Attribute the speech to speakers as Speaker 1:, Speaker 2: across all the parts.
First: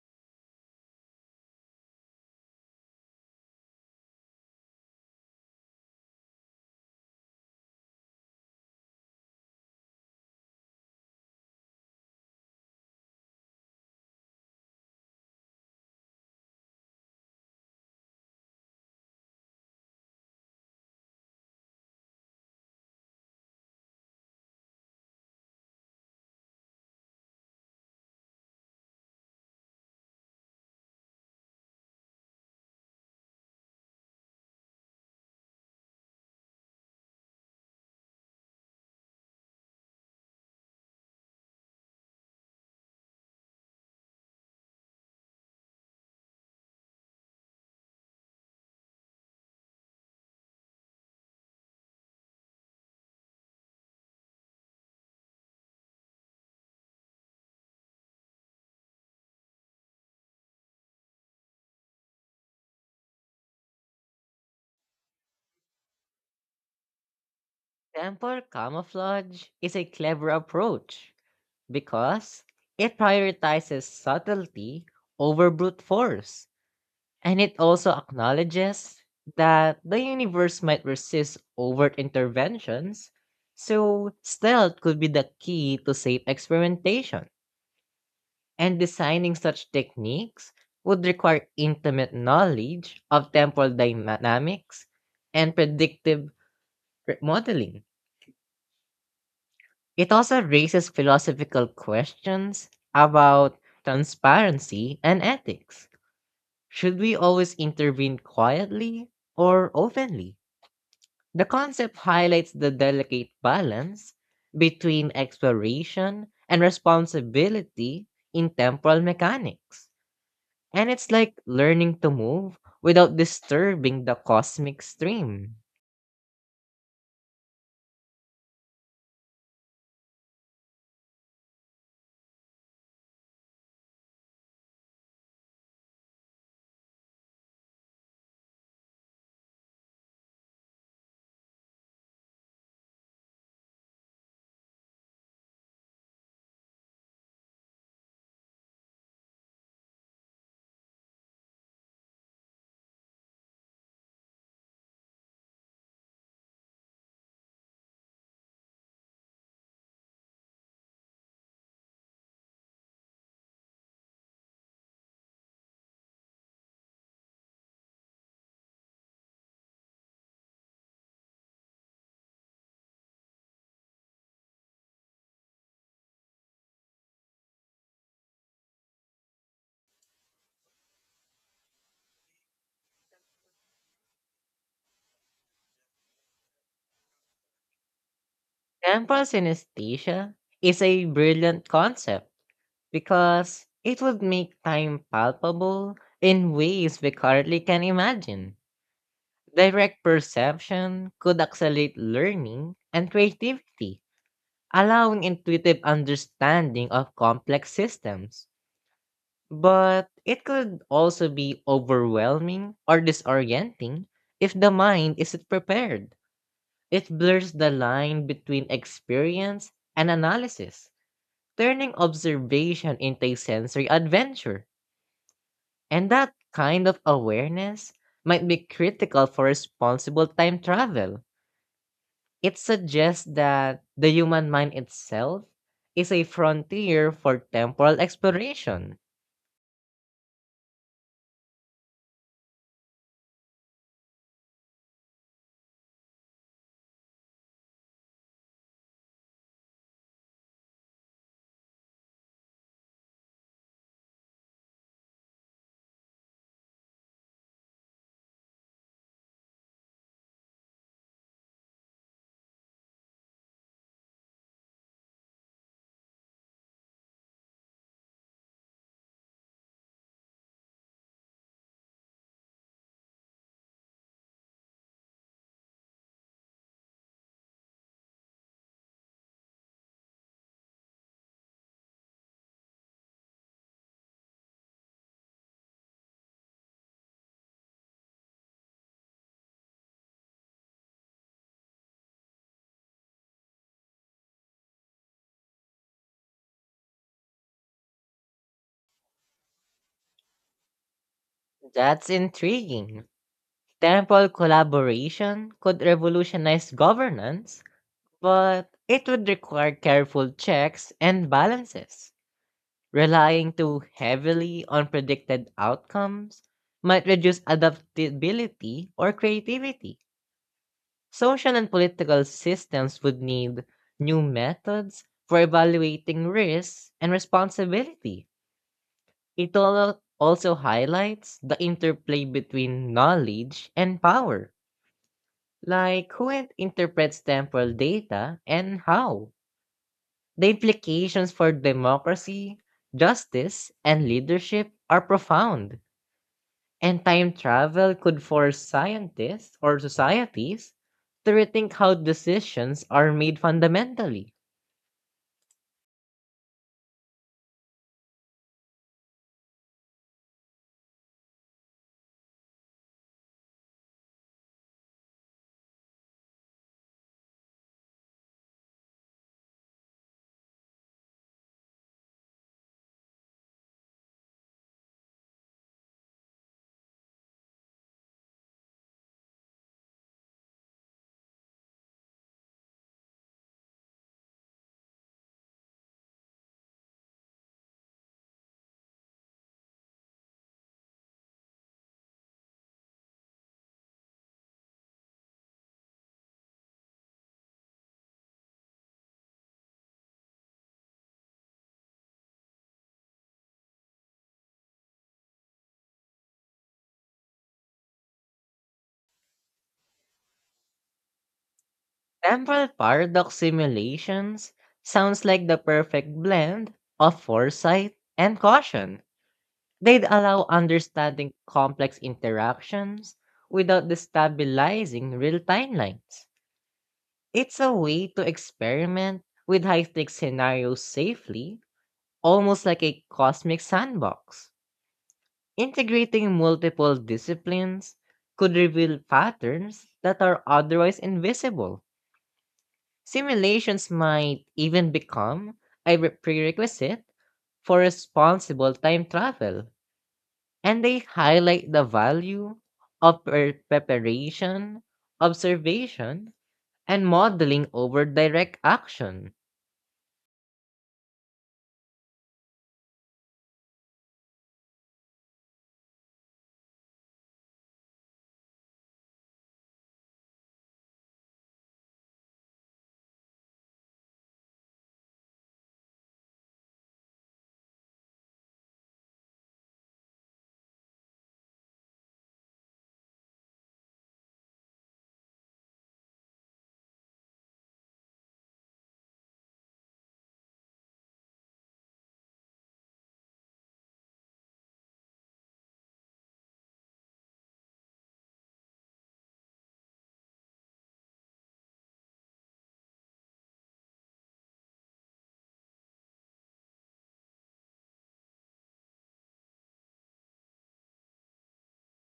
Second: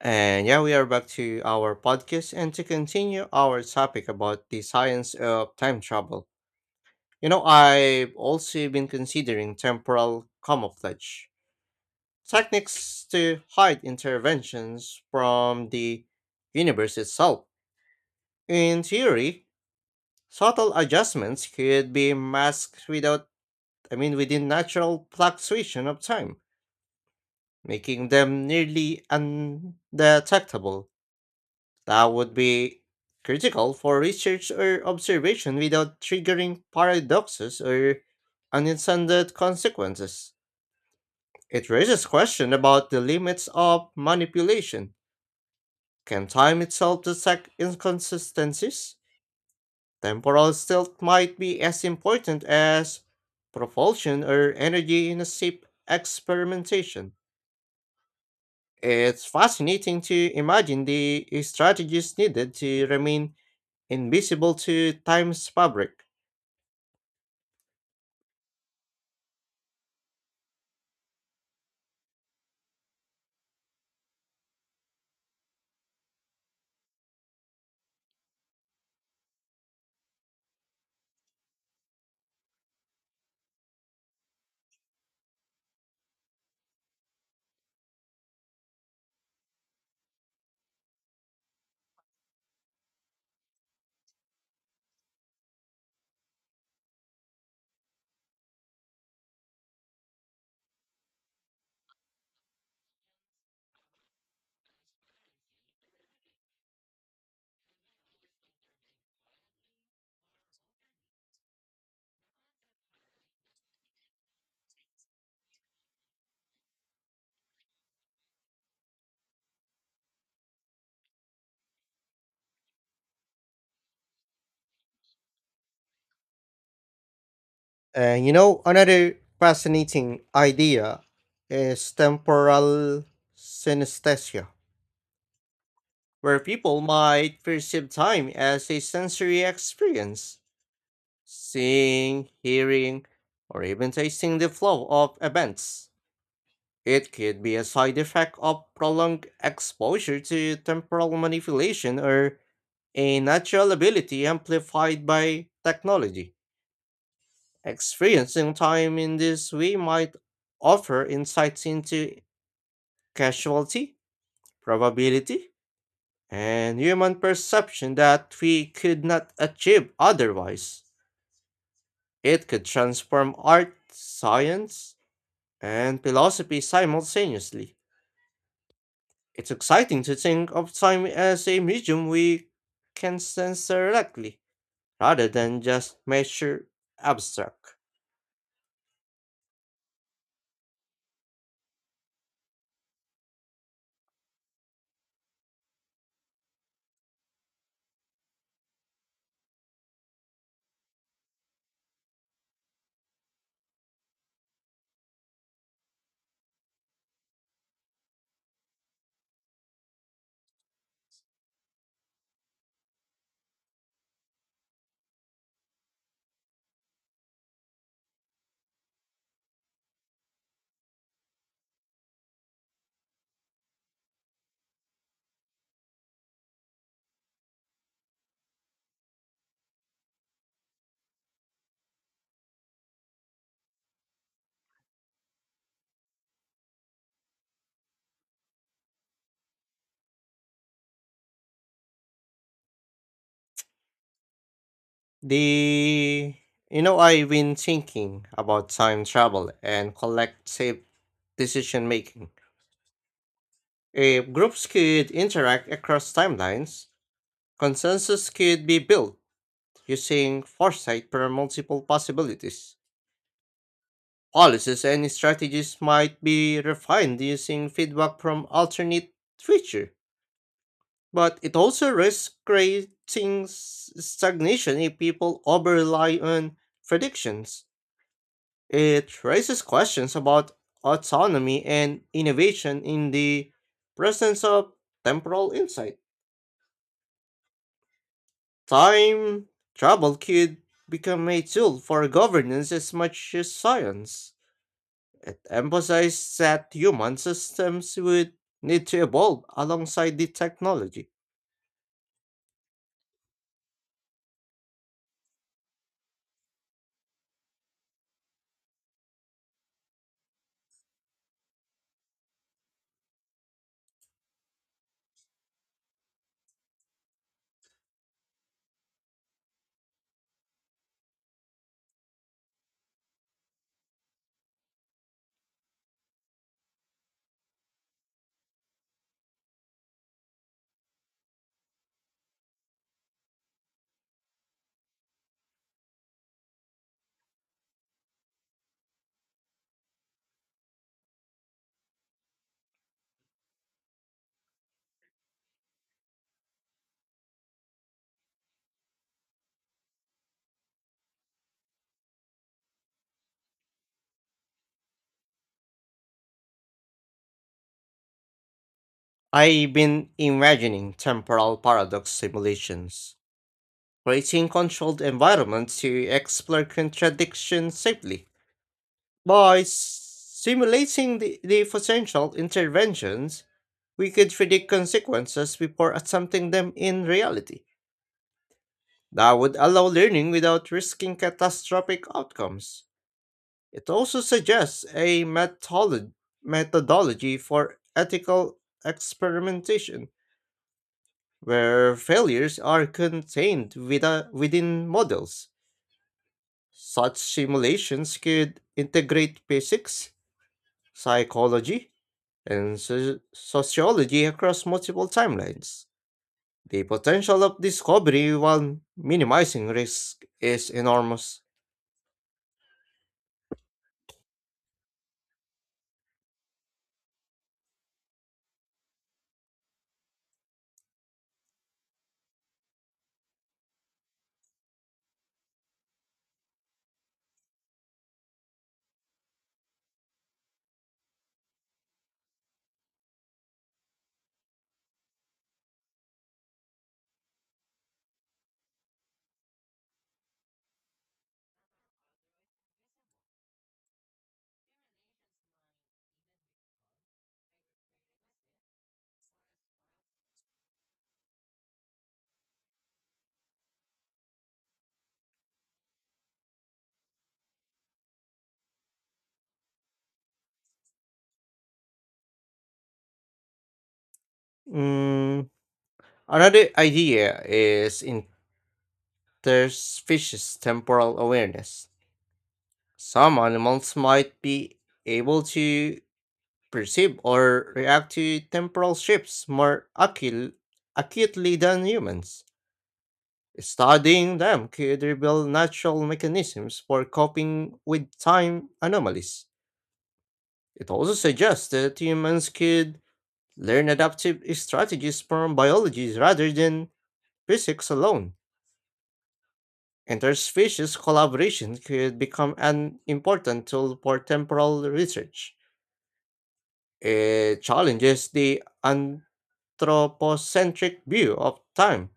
Speaker 1: And yeah, we are back to our podcast and to continue our topic about the science of time travel. You know, I've also been considering temporal camouflage techniques to hide interventions from the universe itself. In theory, subtle adjustments could be masked without, I mean, within natural fluctuation of time, making them nearly undetectable. That would be critical for research or observation without triggering paradoxes or unintended consequences. It raises question about the limits of manipulation. Can time itself detect inconsistencies? Temporal tilt might be as important as propulsion or energy in a ship experimentation. It's fascinating to imagine the strategies needed to remain invisible to time's fabric.
Speaker 2: Temple camouflage is a clever approach because it prioritizes subtlety over brute force, and it also acknowledges that the universe might resist overt interventions, so stealth could be the key to safe experimentation. And designing such techniques would require intimate knowledge of temporal dynamics and predictive modeling. It also raises philosophical questions about transparency and ethics. Should we always intervene quietly or openly? The concept highlights the delicate balance between exploration and responsibility in temporal mechanics. And it's like learning to move without disturbing the cosmic stream.
Speaker 1: And you know, another fascinating idea is temporal synesthesia, where people might perceive time as a sensory experience, seeing, hearing, or even tasting the flow of events. It could be a side effect of prolonged exposure to temporal manipulation or a natural ability amplified by technology. Experiencing time in this way might offer insights into casualty, probability, and human perception that we could not achieve otherwise. It could transform art, science, and philosophy simultaneously. It's exciting to think of time as a medium we can sense directly, rather than just measure abstract.
Speaker 2: Temporal synesthesia is a brilliant concept because it would make time palpable in ways we currently can imagine. Direct perception could accelerate learning and creativity, allowing intuitive understanding of complex systems. But it could also be overwhelming or disorienting if the mind isn't prepared. It blurs the line between experience and analysis, turning observation into a sensory adventure. And that kind of awareness might be critical for responsible time travel. It suggests that the human mind itself is a frontier for temporal exploration.
Speaker 1: The you know I've been thinking about time travel and collective decision making. If groups could interact across timelines, consensus could be built using foresight for multiple possibilities. Policies and strategies might be refined using feedback from alternate future, but it also risks creating stagnation if people over rely on predictions. It raises questions about autonomy and innovation in the presence of temporal insight. Time travel could become a tool for governance as much as science. It emphasized that human systems would need to evolve alongside the technology.
Speaker 2: That's intriguing. Temporal collaboration could revolutionize governance, but it would require careful checks and balances. Relying too heavily on predicted outcomes might reduce adaptability or creativity. Social and political systems would need new methods for evaluating risks and responsibility. It also highlights the interplay between knowledge and power, like who interprets temporal data and how. The implications for democracy, justice, and leadership are profound. And time travel could force scientists or societies to rethink how decisions are made fundamentally.
Speaker 1: I've been imagining temporal paradox simulations, creating controlled environments to explore contradictions safely. By simulating the potential interventions, we could predict consequences before attempting them in reality. That would allow learning without risking catastrophic outcomes. It also suggests a methodology for ethical experimentation, where failures are contained within models. Such simulations could integrate physics, psychology, and sociology across multiple timelines. The potential of discovery while minimizing risk is enormous.
Speaker 2: Temporal paradox simulations sounds like the perfect blend of foresight and caution. They'd allow understanding complex interactions without destabilizing real timelines. It's a way to experiment with high stakes scenarios safely, almost like a cosmic sandbox. Integrating multiple disciplines could reveal patterns that are otherwise invisible. Simulations might even become a prerequisite for responsible time travel, and they highlight the value of preparation, observation, and modeling over direct action.
Speaker 1: Mm, Another idea is interspecies temporal awareness. Some animals might be able to perceive or react to temporal shifts more acutely than humans. Studying them could reveal natural mechanisms for coping with time anomalies. It also suggests that humans could learn adaptive strategies from biology rather than physics alone. Interspecies collaboration could become an important tool for temporal research. It challenges the anthropocentric view of time,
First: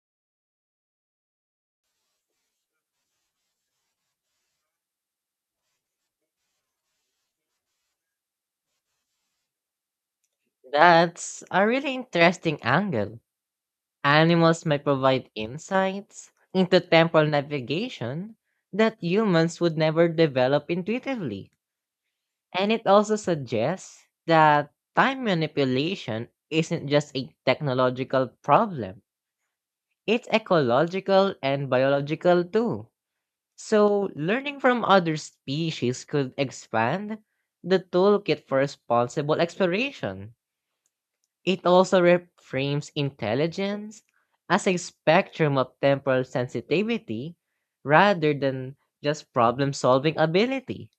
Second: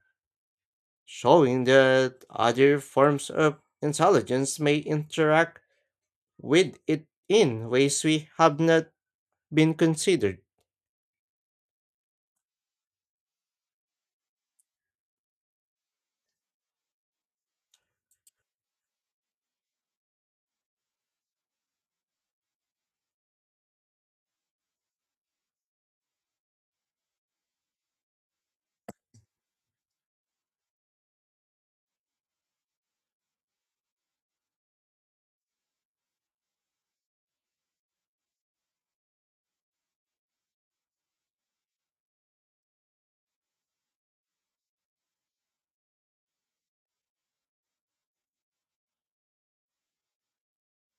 Speaker 1: showing that other forms of intelligence may interact with it in ways we have not been considered.
Speaker 2: That's a really interesting angle. Animals might provide insights into temporal navigation that humans would never develop intuitively. And it also suggests that time manipulation isn't just a technological problem, it's ecological and biological too. So, learning from other species could expand the toolkit for responsible exploration. It also reframes intelligence as a spectrum of temporal sensitivity rather than just problem solving ability.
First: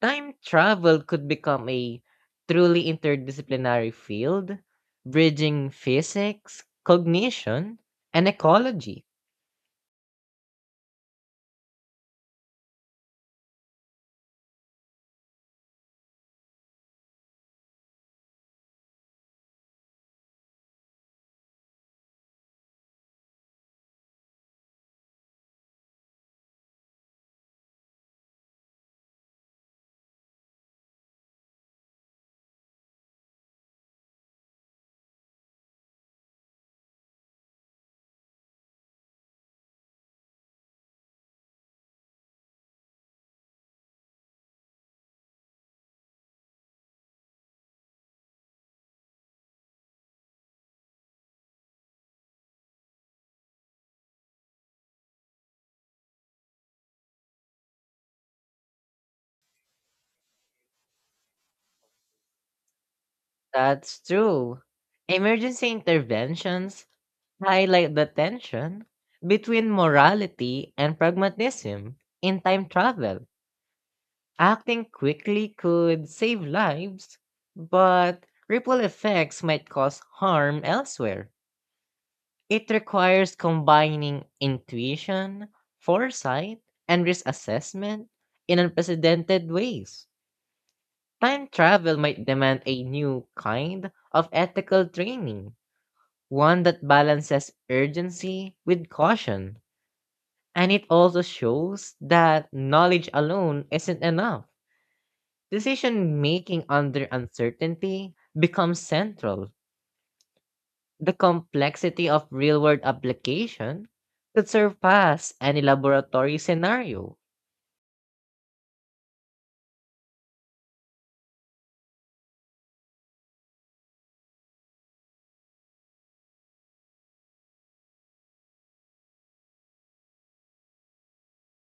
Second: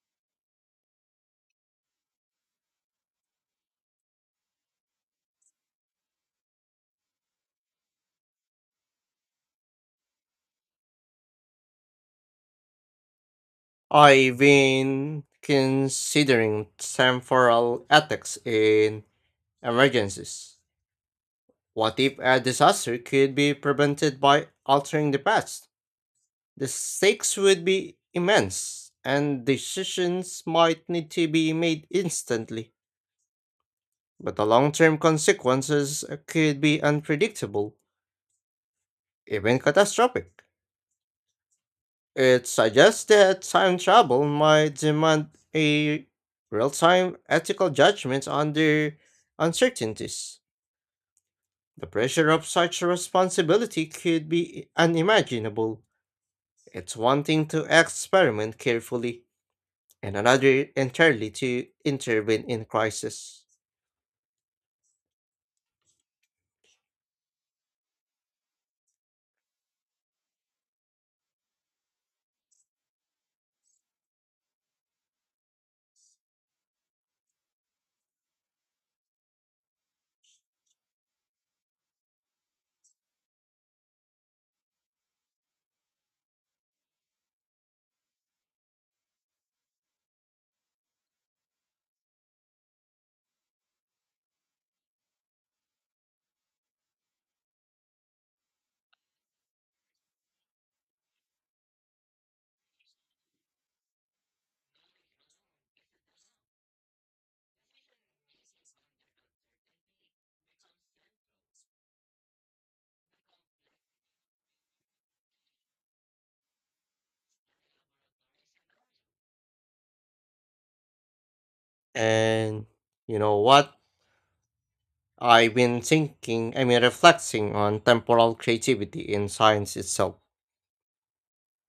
Speaker 2: Time travel could become a truly interdisciplinary field, bridging physics, cognition, and ecology.
Speaker 1: I've been considering temporal ethics in emergencies. What if a disaster could be prevented by altering the past? The stakes would be immense, and decisions might need to be made instantly. But the long term consequences could be unpredictable, even catastrophic. It suggests that time travel might demand a real time ethical judgment under uncertainties. The pressure of such a responsibility could be unimaginable. It's one thing to experiment carefully, and another entirely to intervene in crisis.
Speaker 2: That's true. Emergency interventions highlight the tension between morality and pragmatism in time travel. Acting quickly could save lives, but ripple effects might cause harm elsewhere. It requires combining intuition, foresight, and risk assessment in unprecedented ways. Time travel might demand a new kind of ethical training, one that balances urgency with caution. And it also shows that knowledge alone isn't enough. Decision making under uncertainty becomes central. The complexity of real world application could surpass any laboratory scenario.
Speaker 1: And you know what? I've been reflecting on temporal creativity in science itself.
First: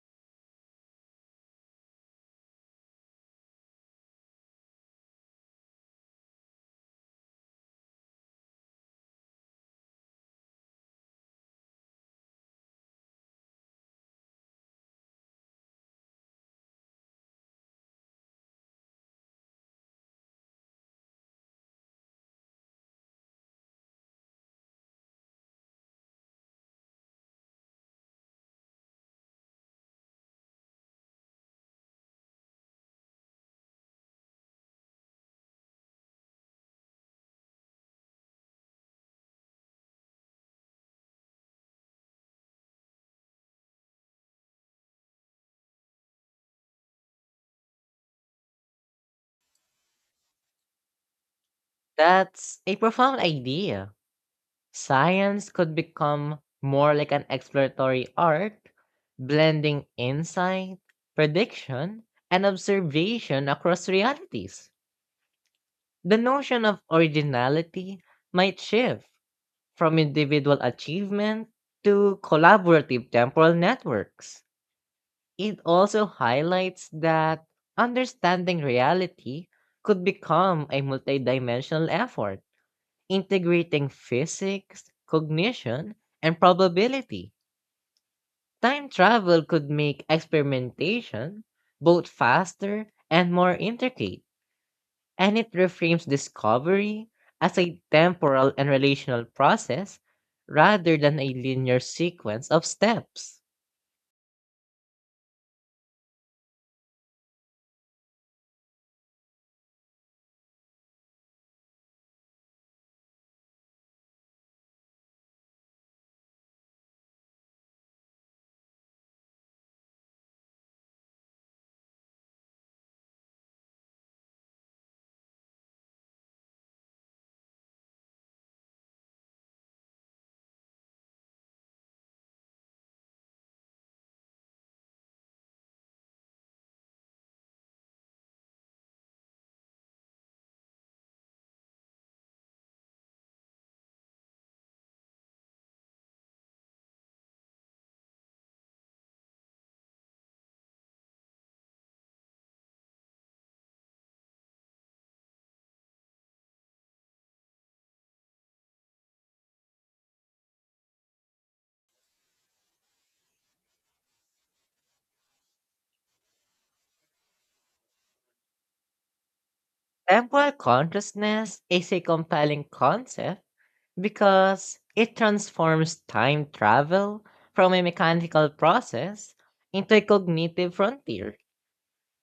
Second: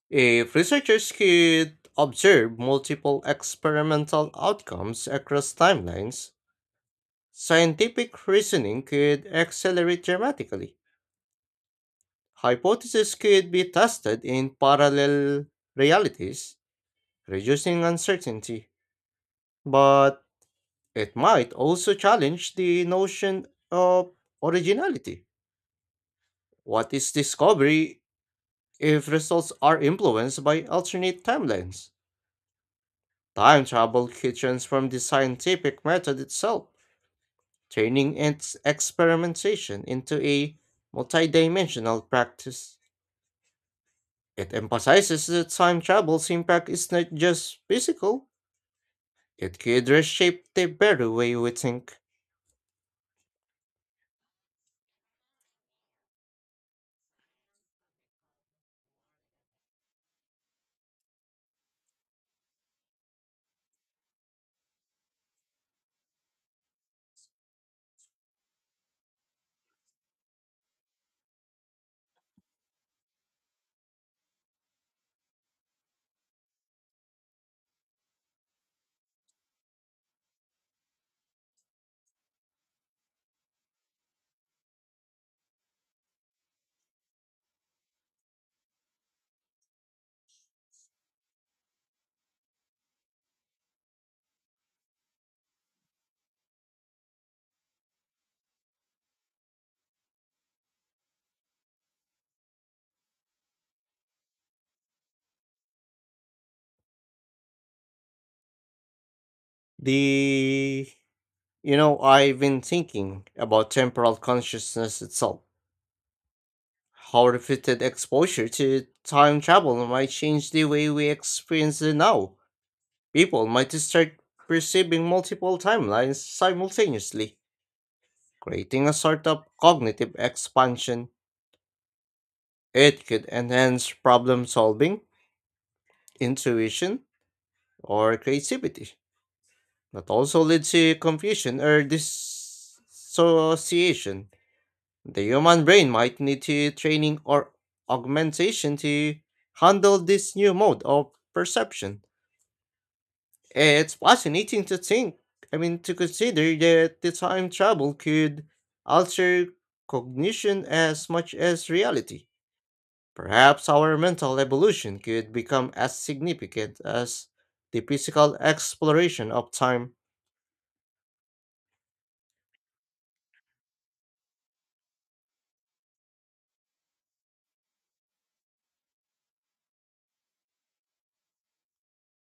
Speaker 1: If researchers could observe multiple experimental outcomes across timelines, scientific reasoning could accelerate dramatically. Hypotheses could be tested in parallel realities, reducing uncertainty. But it might also challenge the notion of originality. What is discovery if results are influenced by alternate timelines? Time travel could transform the scientific method itself, turning its experimentation into a multidimensional practice. It emphasizes that time travel's impact is not just physical, it could reshape the very way we think.
Speaker 2: That's a profound idea. Science could become more like an exploratory art, blending insight, prediction, and observation across realities. The notion of originality might shift from individual achievement to collaborative temporal networks. It also highlights that understanding reality could become a multidimensional effort, integrating physics, cognition, and probability. Time travel could make experimentation both faster and more intricate, and it reframes discovery as a temporal and relational process rather than a linear sequence of steps.
Speaker 1: The I've been thinking about temporal consciousness itself. How repeated exposure to time travel might change the way we experience the now. People might start perceiving multiple timelines simultaneously, creating a sort of cognitive expansion. It could enhance problem solving, intuition, or creativity, but also leads to confusion or dissociation. The human brain might need to training or augmentation to handle this new mode of perception. It's fascinating to think, I mean, to consider that the time travel could alter cognition as much as reality. Perhaps our mental evolution could become as significant as the physical exploration of time.
Speaker 2: Temporal consciousness is a compelling concept because it transforms time travel from a mechanical process into a cognitive frontier.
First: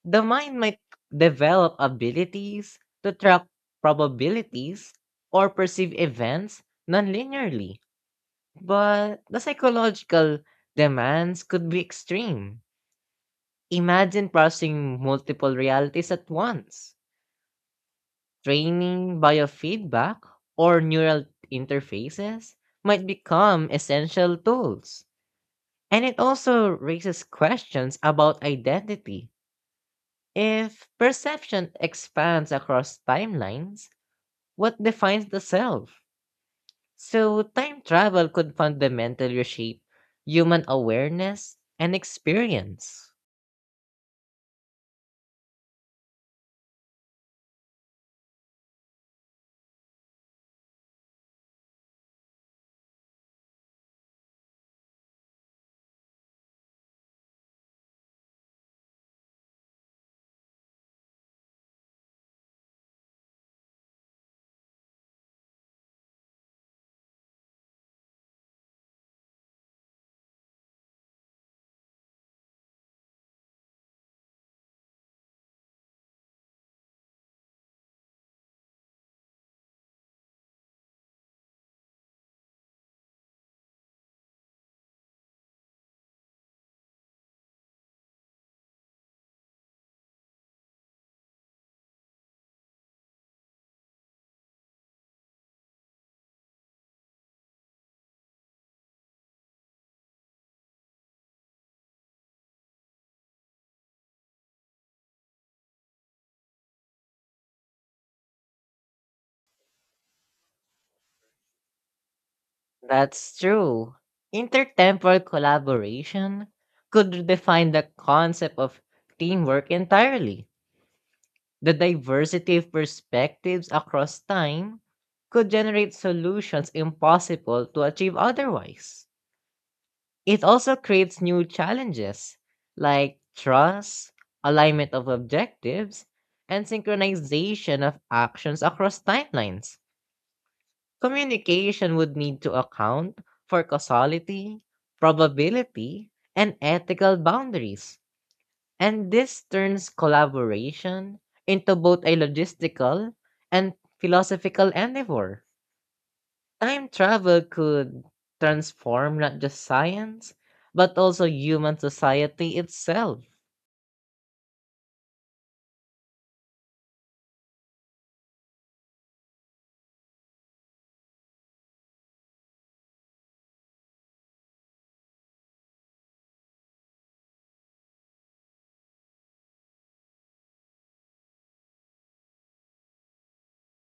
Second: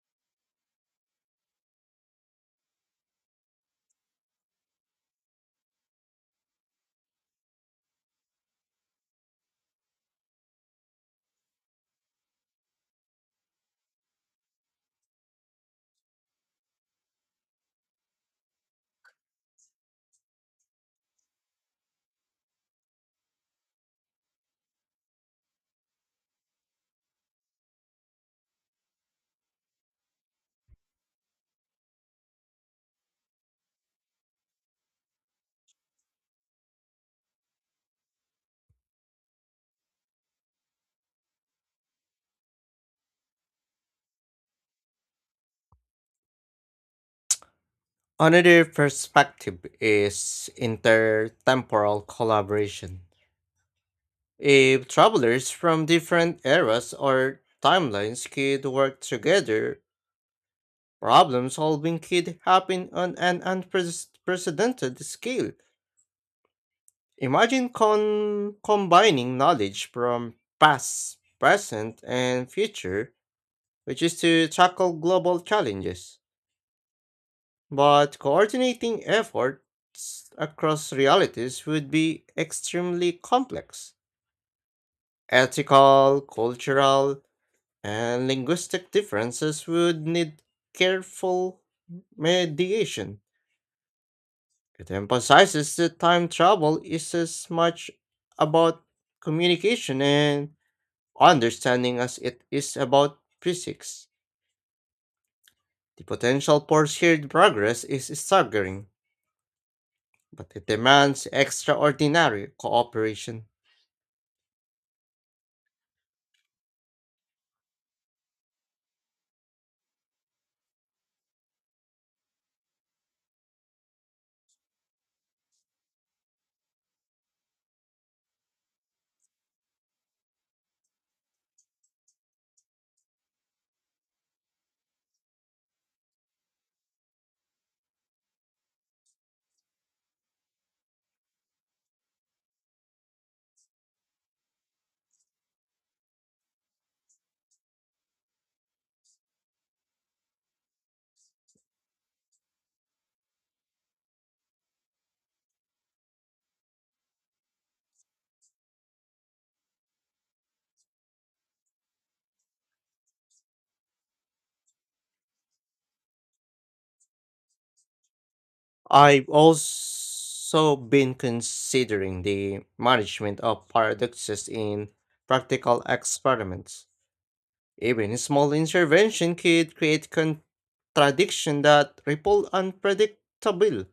Speaker 2: The mind might develop abilities to track probabilities or perceive events non linearly. But the psychological demands could be extreme. Imagine processing multiple realities at once. Training biofeedback or neural interfaces might become essential tools. And it also raises questions about identity. If perception expands across timelines, what defines the self? So, time travel could fundamentally reshape human awareness and experience.
Speaker 1: Another perspective is intertemporal collaboration. If travelers from different eras or timelines could work together, problem solving could happen on an unprecedented scale. Imagine combining knowledge from past, present, and future, which is to tackle global challenges. But coordinating efforts across realities would be extremely complex. Ethical, cultural, and linguistic differences would need careful mediation. It emphasizes that time travel is as much about communication and understanding as it is about physics. The potential for shared progress is staggering, but it demands extraordinary
Speaker 2: That's
Speaker 1: cooperation.
Speaker 2: true. Intertemporal collaboration could redefine the concept of teamwork entirely. The diversity of perspectives across time could generate solutions impossible to achieve otherwise. It also creates new challenges like trust, alignment of objectives, and synchronization of actions across timelines. Communication would need to account for causality, probability, and ethical boundaries. And this turns collaboration into both a logistical and philosophical endeavor. Time travel could transform not just science, but also human society itself.
Speaker 1: I've also been considering the management of paradoxes in practical experiments. Even a small intervention could create contradiction that ripple unpredictable.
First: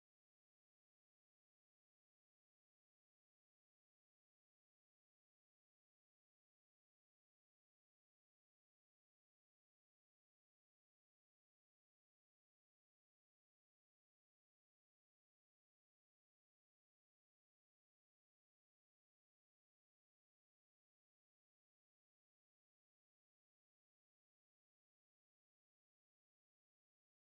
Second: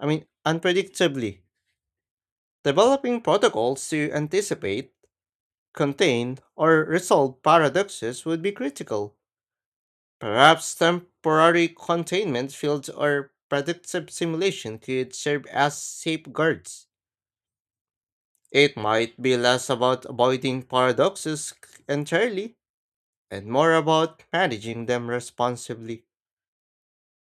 Speaker 1: I mean, unpredictably. Developing protocols to anticipate, contain, or resolve paradoxes would be critical. Perhaps temporary containment fields or predictive simulation could serve as safeguards. It might be less about avoiding paradoxes entirely and more about managing them responsibly.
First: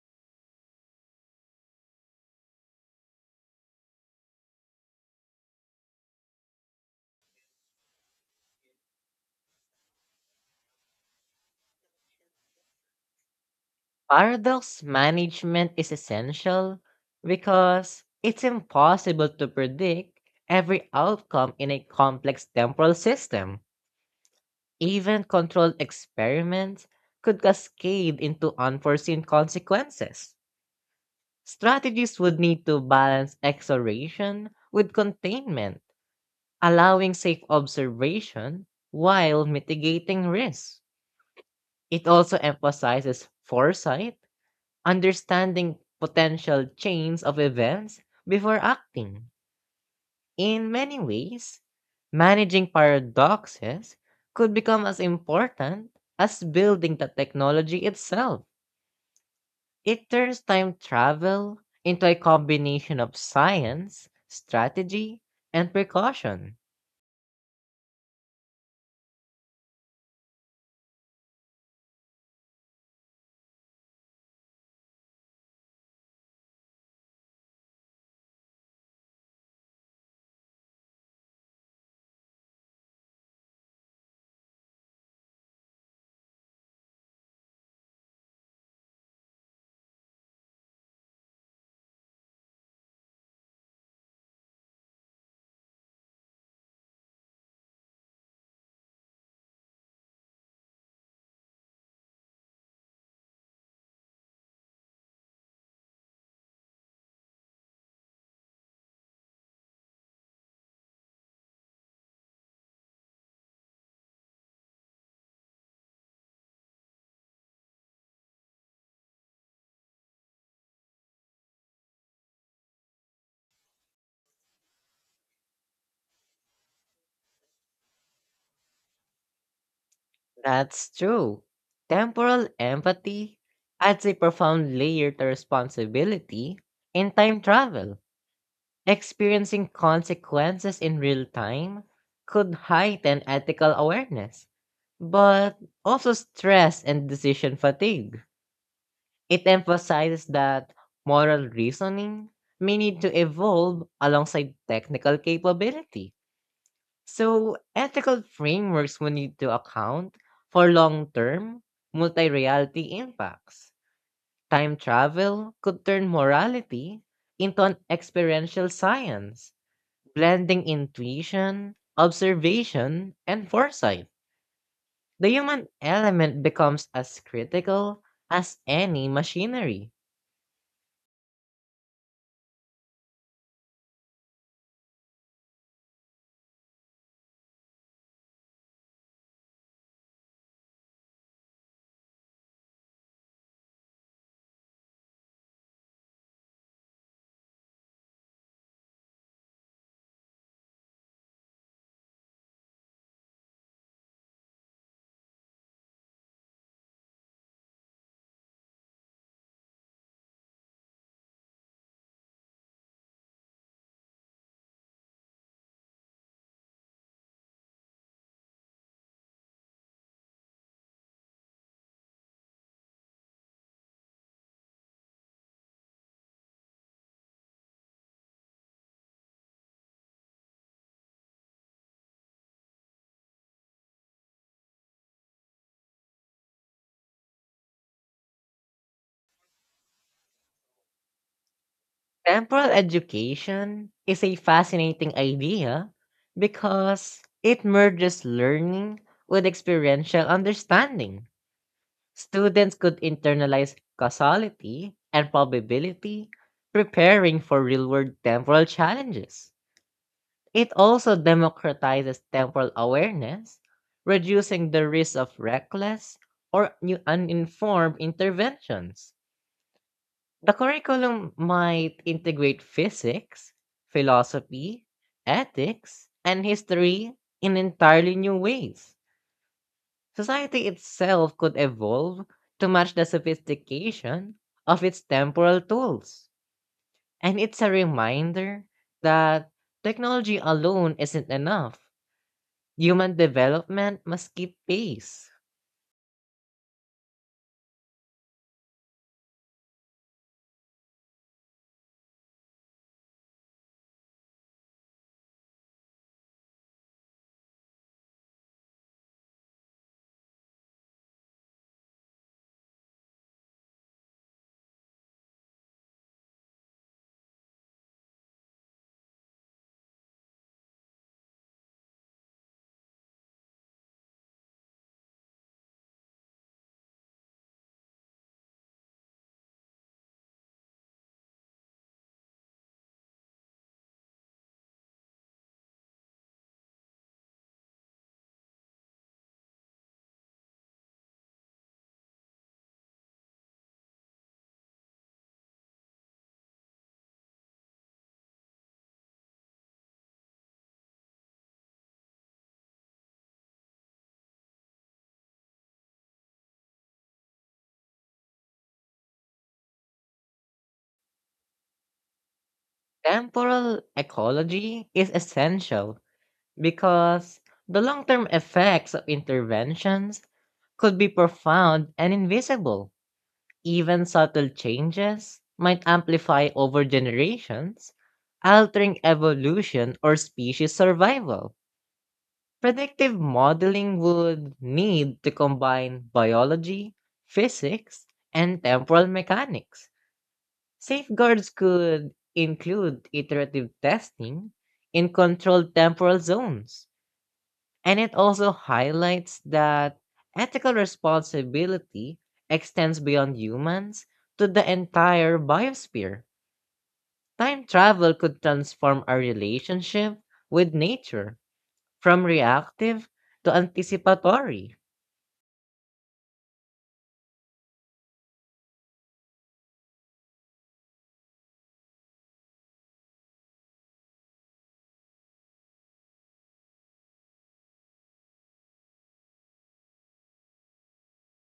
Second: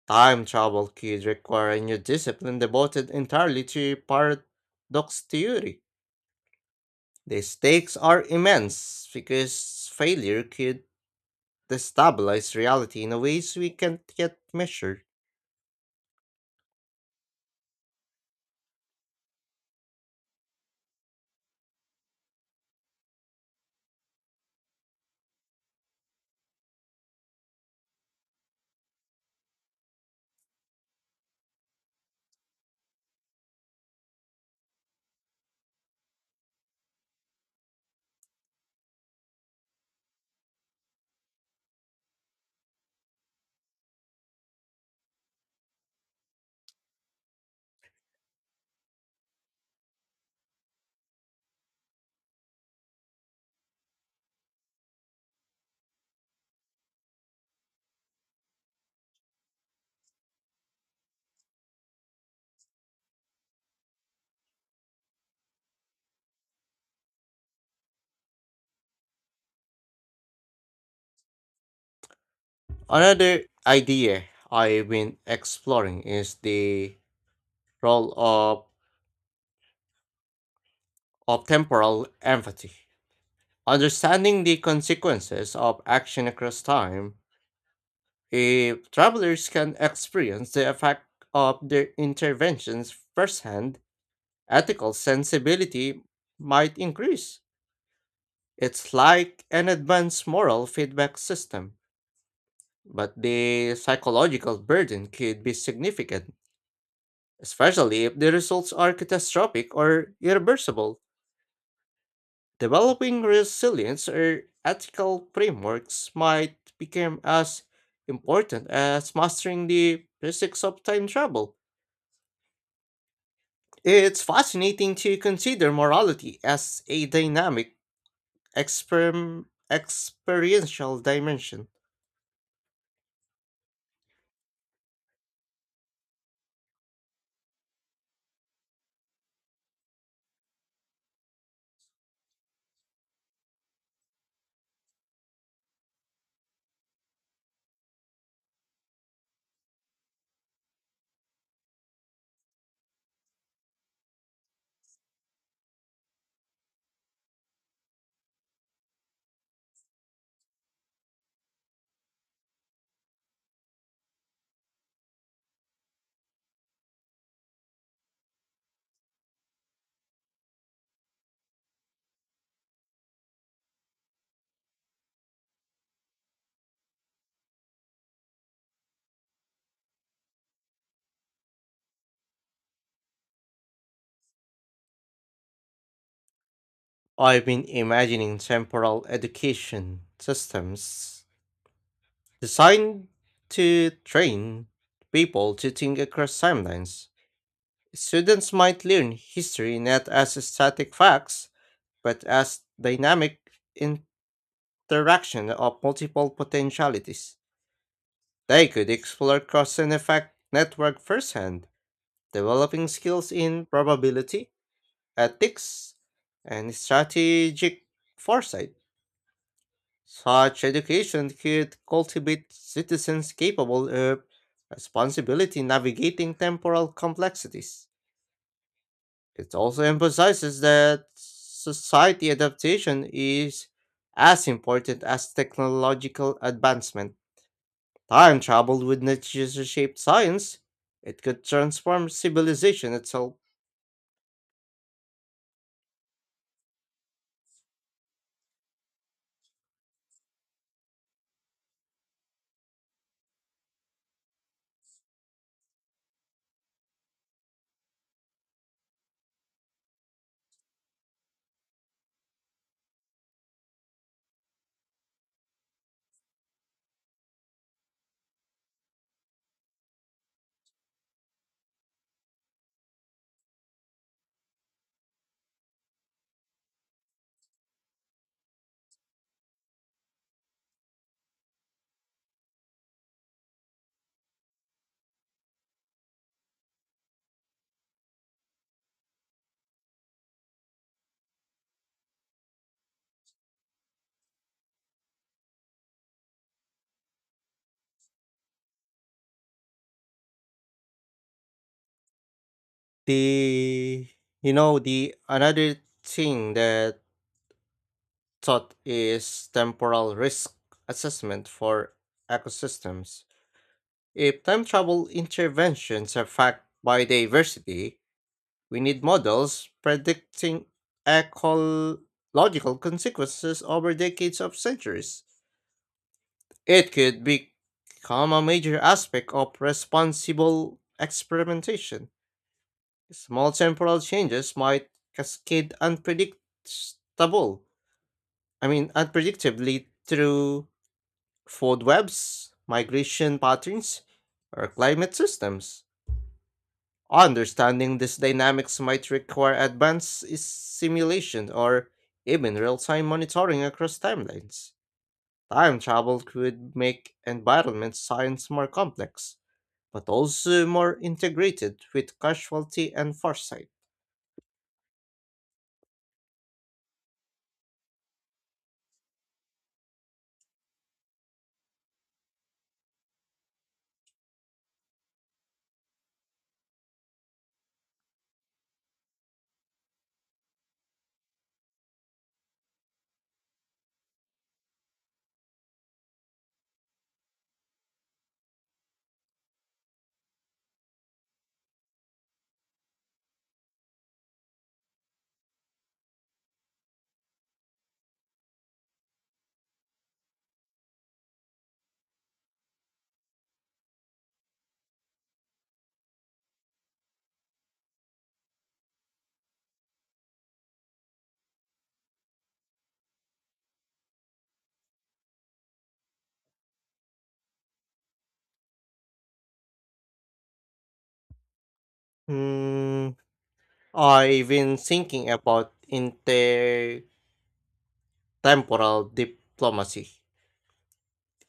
Speaker 1: Time travel could require a new discipline devoted entirely to paradox theory. The stakes are immense because failure could destabilize reality in a ways we can't yet
Speaker 2: Paradox
Speaker 1: measure.
Speaker 2: management is essential because it's impossible to predict every outcome in a complex temporal system. Even controlled experiments could cascade into unforeseen consequences. Strategies would need to balance acceleration with containment, allowing safe observation while mitigating risk. It also emphasizes foresight, understanding potential chains of events before acting. In many ways, managing paradoxes could become as important as building the technology itself. It turns time travel into a combination of science, strategy, and precaution.
Speaker 1: Another idea I've been exploring is the role of temporal empathy. Understanding the consequences of action across time. If travelers can experience the effect of their interventions firsthand, ethical sensibility might increase. It's like an advanced moral feedback system, but the psychological burden could be significant, especially if the results are catastrophic or irreversible. Developing resilience or ethical frameworks might become as important as mastering the physics of time travel. It's fascinating to consider morality as a dynamic,
Speaker 2: That's
Speaker 1: experiential
Speaker 2: true.
Speaker 1: dimension.
Speaker 2: Temporal empathy adds a profound layer to responsibility in time travel. Experiencing consequences in real time could heighten ethical awareness, but also stress and decision fatigue. It emphasizes that moral reasoning may need to evolve alongside technical capability. So, ethical frameworks will need to account for long-term, multi-reality impacts. Time travel could turn morality into an experiential science, blending intuition, observation, and foresight. The human element becomes as critical as any machinery.
Speaker 1: I've been imagining temporal education systems designed to train people to think across timelines. Students might learn history not as static facts, but as dynamic interaction of multiple potentialities. They could explore cause and effect network firsthand, developing skills in probability, ethics, and strategic foresight. Such education could cultivate citizens capable of responsibility navigating temporal complexities. It also emphasizes that society adaptation is as important as technological advancement. Time travel would not just shape science, it could transform
Speaker 2: Temporal
Speaker 1: civilization itself.
Speaker 2: education is a fascinating idea because it merges learning with experiential understanding. Students could internalize causality and probability, preparing for real world temporal challenges. It also democratizes temporal awareness, reducing the risk of reckless or uninformed interventions. The curriculum might integrate physics, philosophy, ethics, and history in entirely new ways. Society itself could evolve to match the sophistication of its temporal tools. And it's a reminder that technology alone isn't enough. Human development must keep pace.
Speaker 1: The you know the another thing that taught is temporal risk assessment for ecosystems. If time travel interventions affect biodiversity, we need models predicting ecological consequences over decades of centuries. It could become a major aspect of responsible experimentation. Small temporal changes might cascade unpredictably through food webs, migration patterns, or climate systems. Understanding these dynamics might require advanced simulation or even real time monitoring across timelines. Time travel could make environment science more complex, but also more integrated with casualty and foresight.
Speaker 2: Temporal ecology is essential because the long term effects of interventions could be profound and invisible. Even subtle changes might amplify over generations, altering evolution or species survival. Predictive modeling would need to combine biology, physics, and temporal mechanics. Safeguards could include iterative testing in controlled temporal zones, and it also highlights that ethical responsibility extends beyond humans to the entire biosphere. Time travel could transform our relationship with nature from reactive to anticipatory.
Speaker 1: Hmm, I've been thinking about intertemporal diplomacy.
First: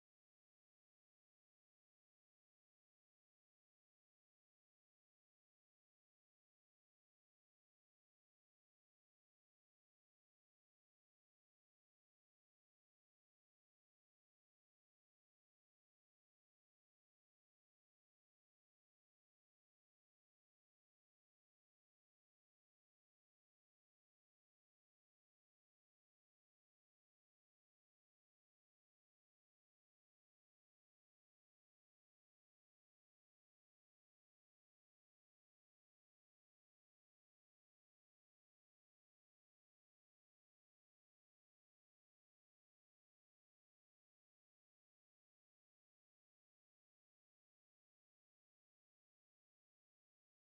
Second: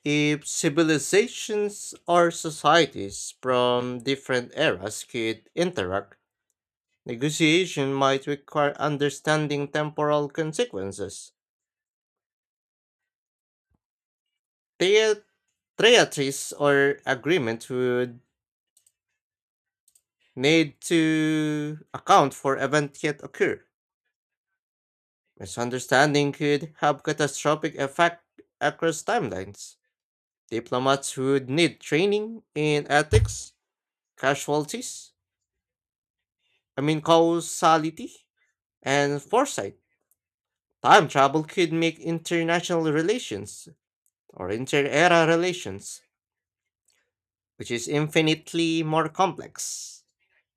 Speaker 1: If civilizations or societies from different eras could interact, negotiation might require understanding temporal consequences. The- Treaties or agreements would need to account for events yet occur. Misunderstanding could have catastrophic effect across timelines. Diplomats would need training in ethics, casualties, I mean causality and foresight, time travel could make international relations or inter era relations, which is infinitely more complex.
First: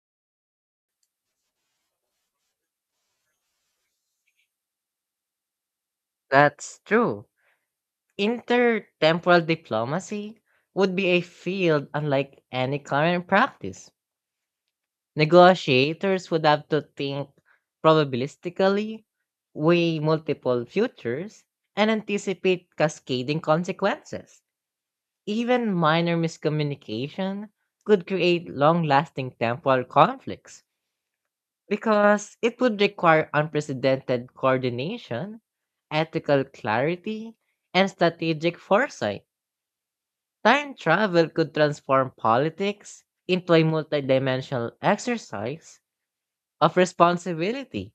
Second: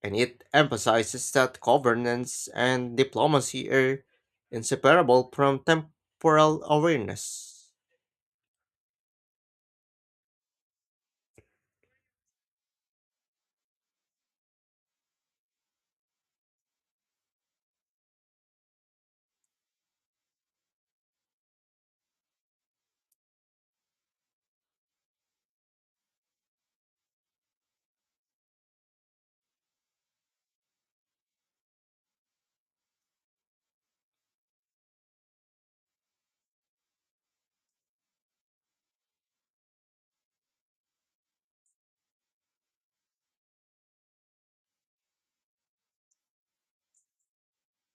Speaker 1: And it emphasizes that governance and diplomacy are inseparable from temporal
Speaker 2: That's true.
Speaker 1: awareness.
Speaker 2: Intertemporal diplomacy would be a field unlike any current practice. Negotiators would have to think probabilistically, weigh multiple futures, and anticipate cascading consequences. Even minor miscommunication could create long lasting temporal conflicts, because it would require unprecedented coordination, ethical clarity, and strategic foresight. Time travel could transform politics into a multidimensional exercise of responsibility.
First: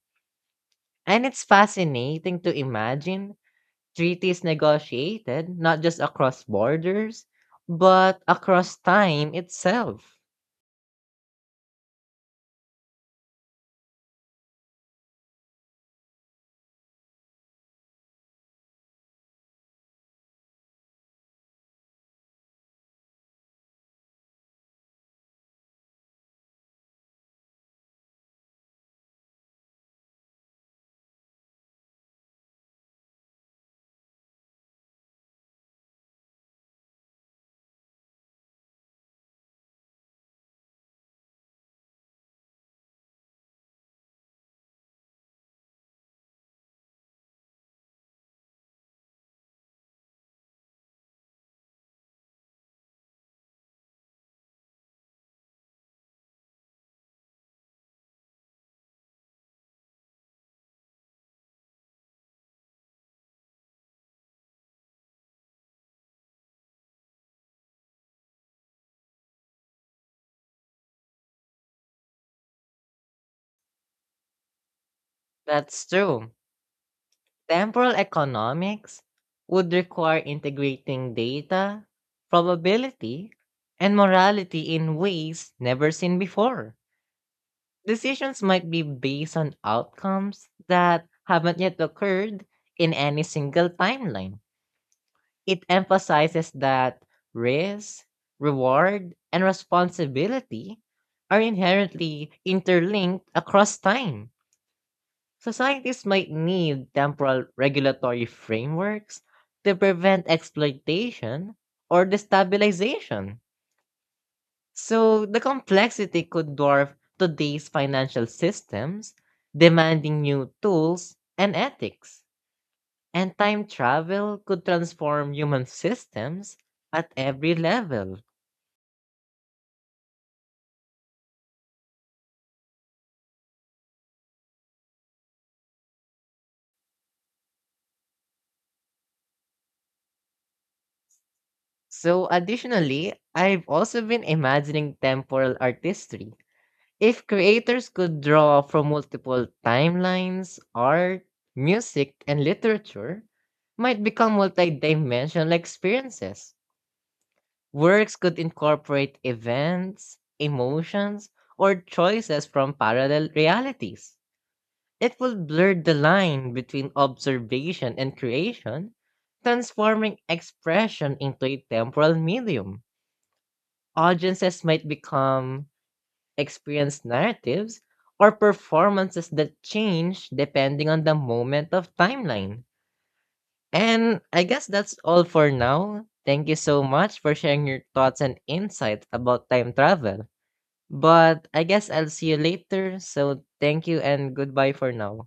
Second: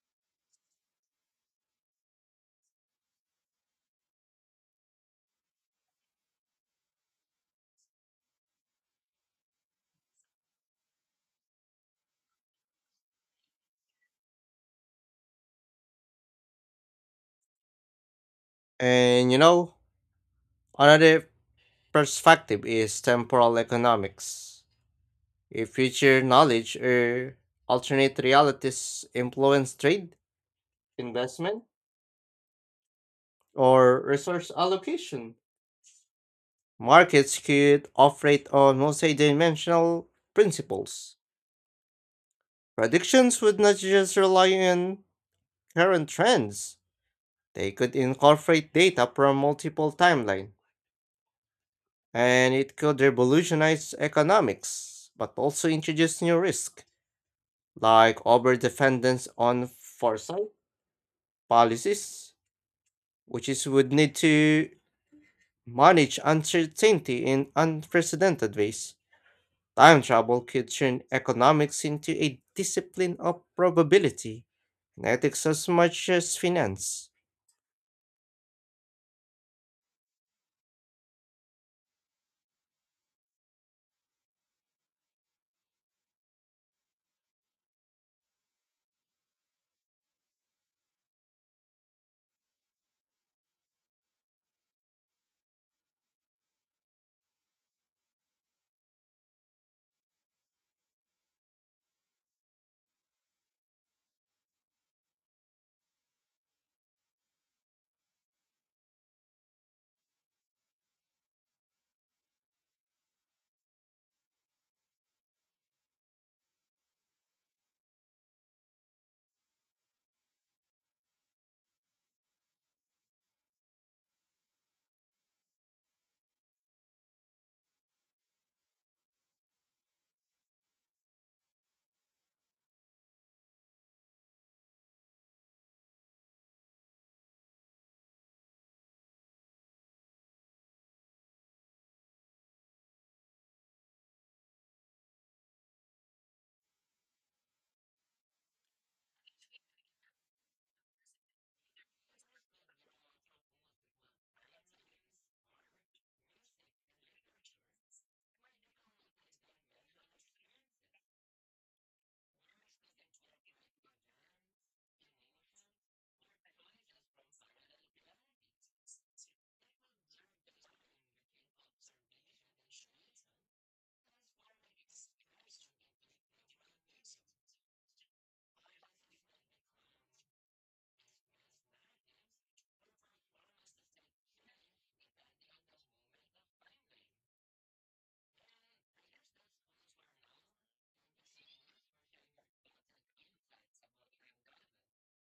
Speaker 2: And it's fascinating to imagine treaties negotiated not just across borders, but across time itself.
Speaker 1: And you know, another perspective is temporal economics. If future knowledge or alternate realities influence trade, investment, or resource allocation. Markets could operate on multi-dimensional principles. Predictions would not just rely on current trends. They could incorporate data from multiple timelines, and it could revolutionize economics, but also introduce new risks, like overdependence on foresight policies, which is would need to manage uncertainty in unprecedented ways. Time travel could turn economics into a discipline of probability, and ethics as
Speaker 2: That's
Speaker 1: much
Speaker 2: true.
Speaker 1: as finance.
Speaker 2: Temporal economics would require integrating data, probability, and morality in ways never seen before. Decisions might be based on outcomes that haven't yet occurred in any single timeline. It emphasizes that risk, reward, and responsibility are inherently interlinked across time. Societies might need temporal regulatory frameworks to prevent exploitation or destabilization. So the complexity could dwarf today's financial systems, demanding new tools and ethics. And time travel could transform human systems at every level. So, additionally, I've also been imagining temporal artistry. If creators could draw from multiple timelines, art, music, and literature, might become multidimensional experiences. Works could incorporate events, emotions, or choices from parallel realities. It will blur the line between observation and creation, transforming expression into a temporal medium. Audiences might become experienced narratives or performances that change depending on the moment of timeline. And I guess that's all for now. Thank you so much for sharing your thoughts and insights about time travel. But I guess I'll see you later. So thank you and goodbye for now.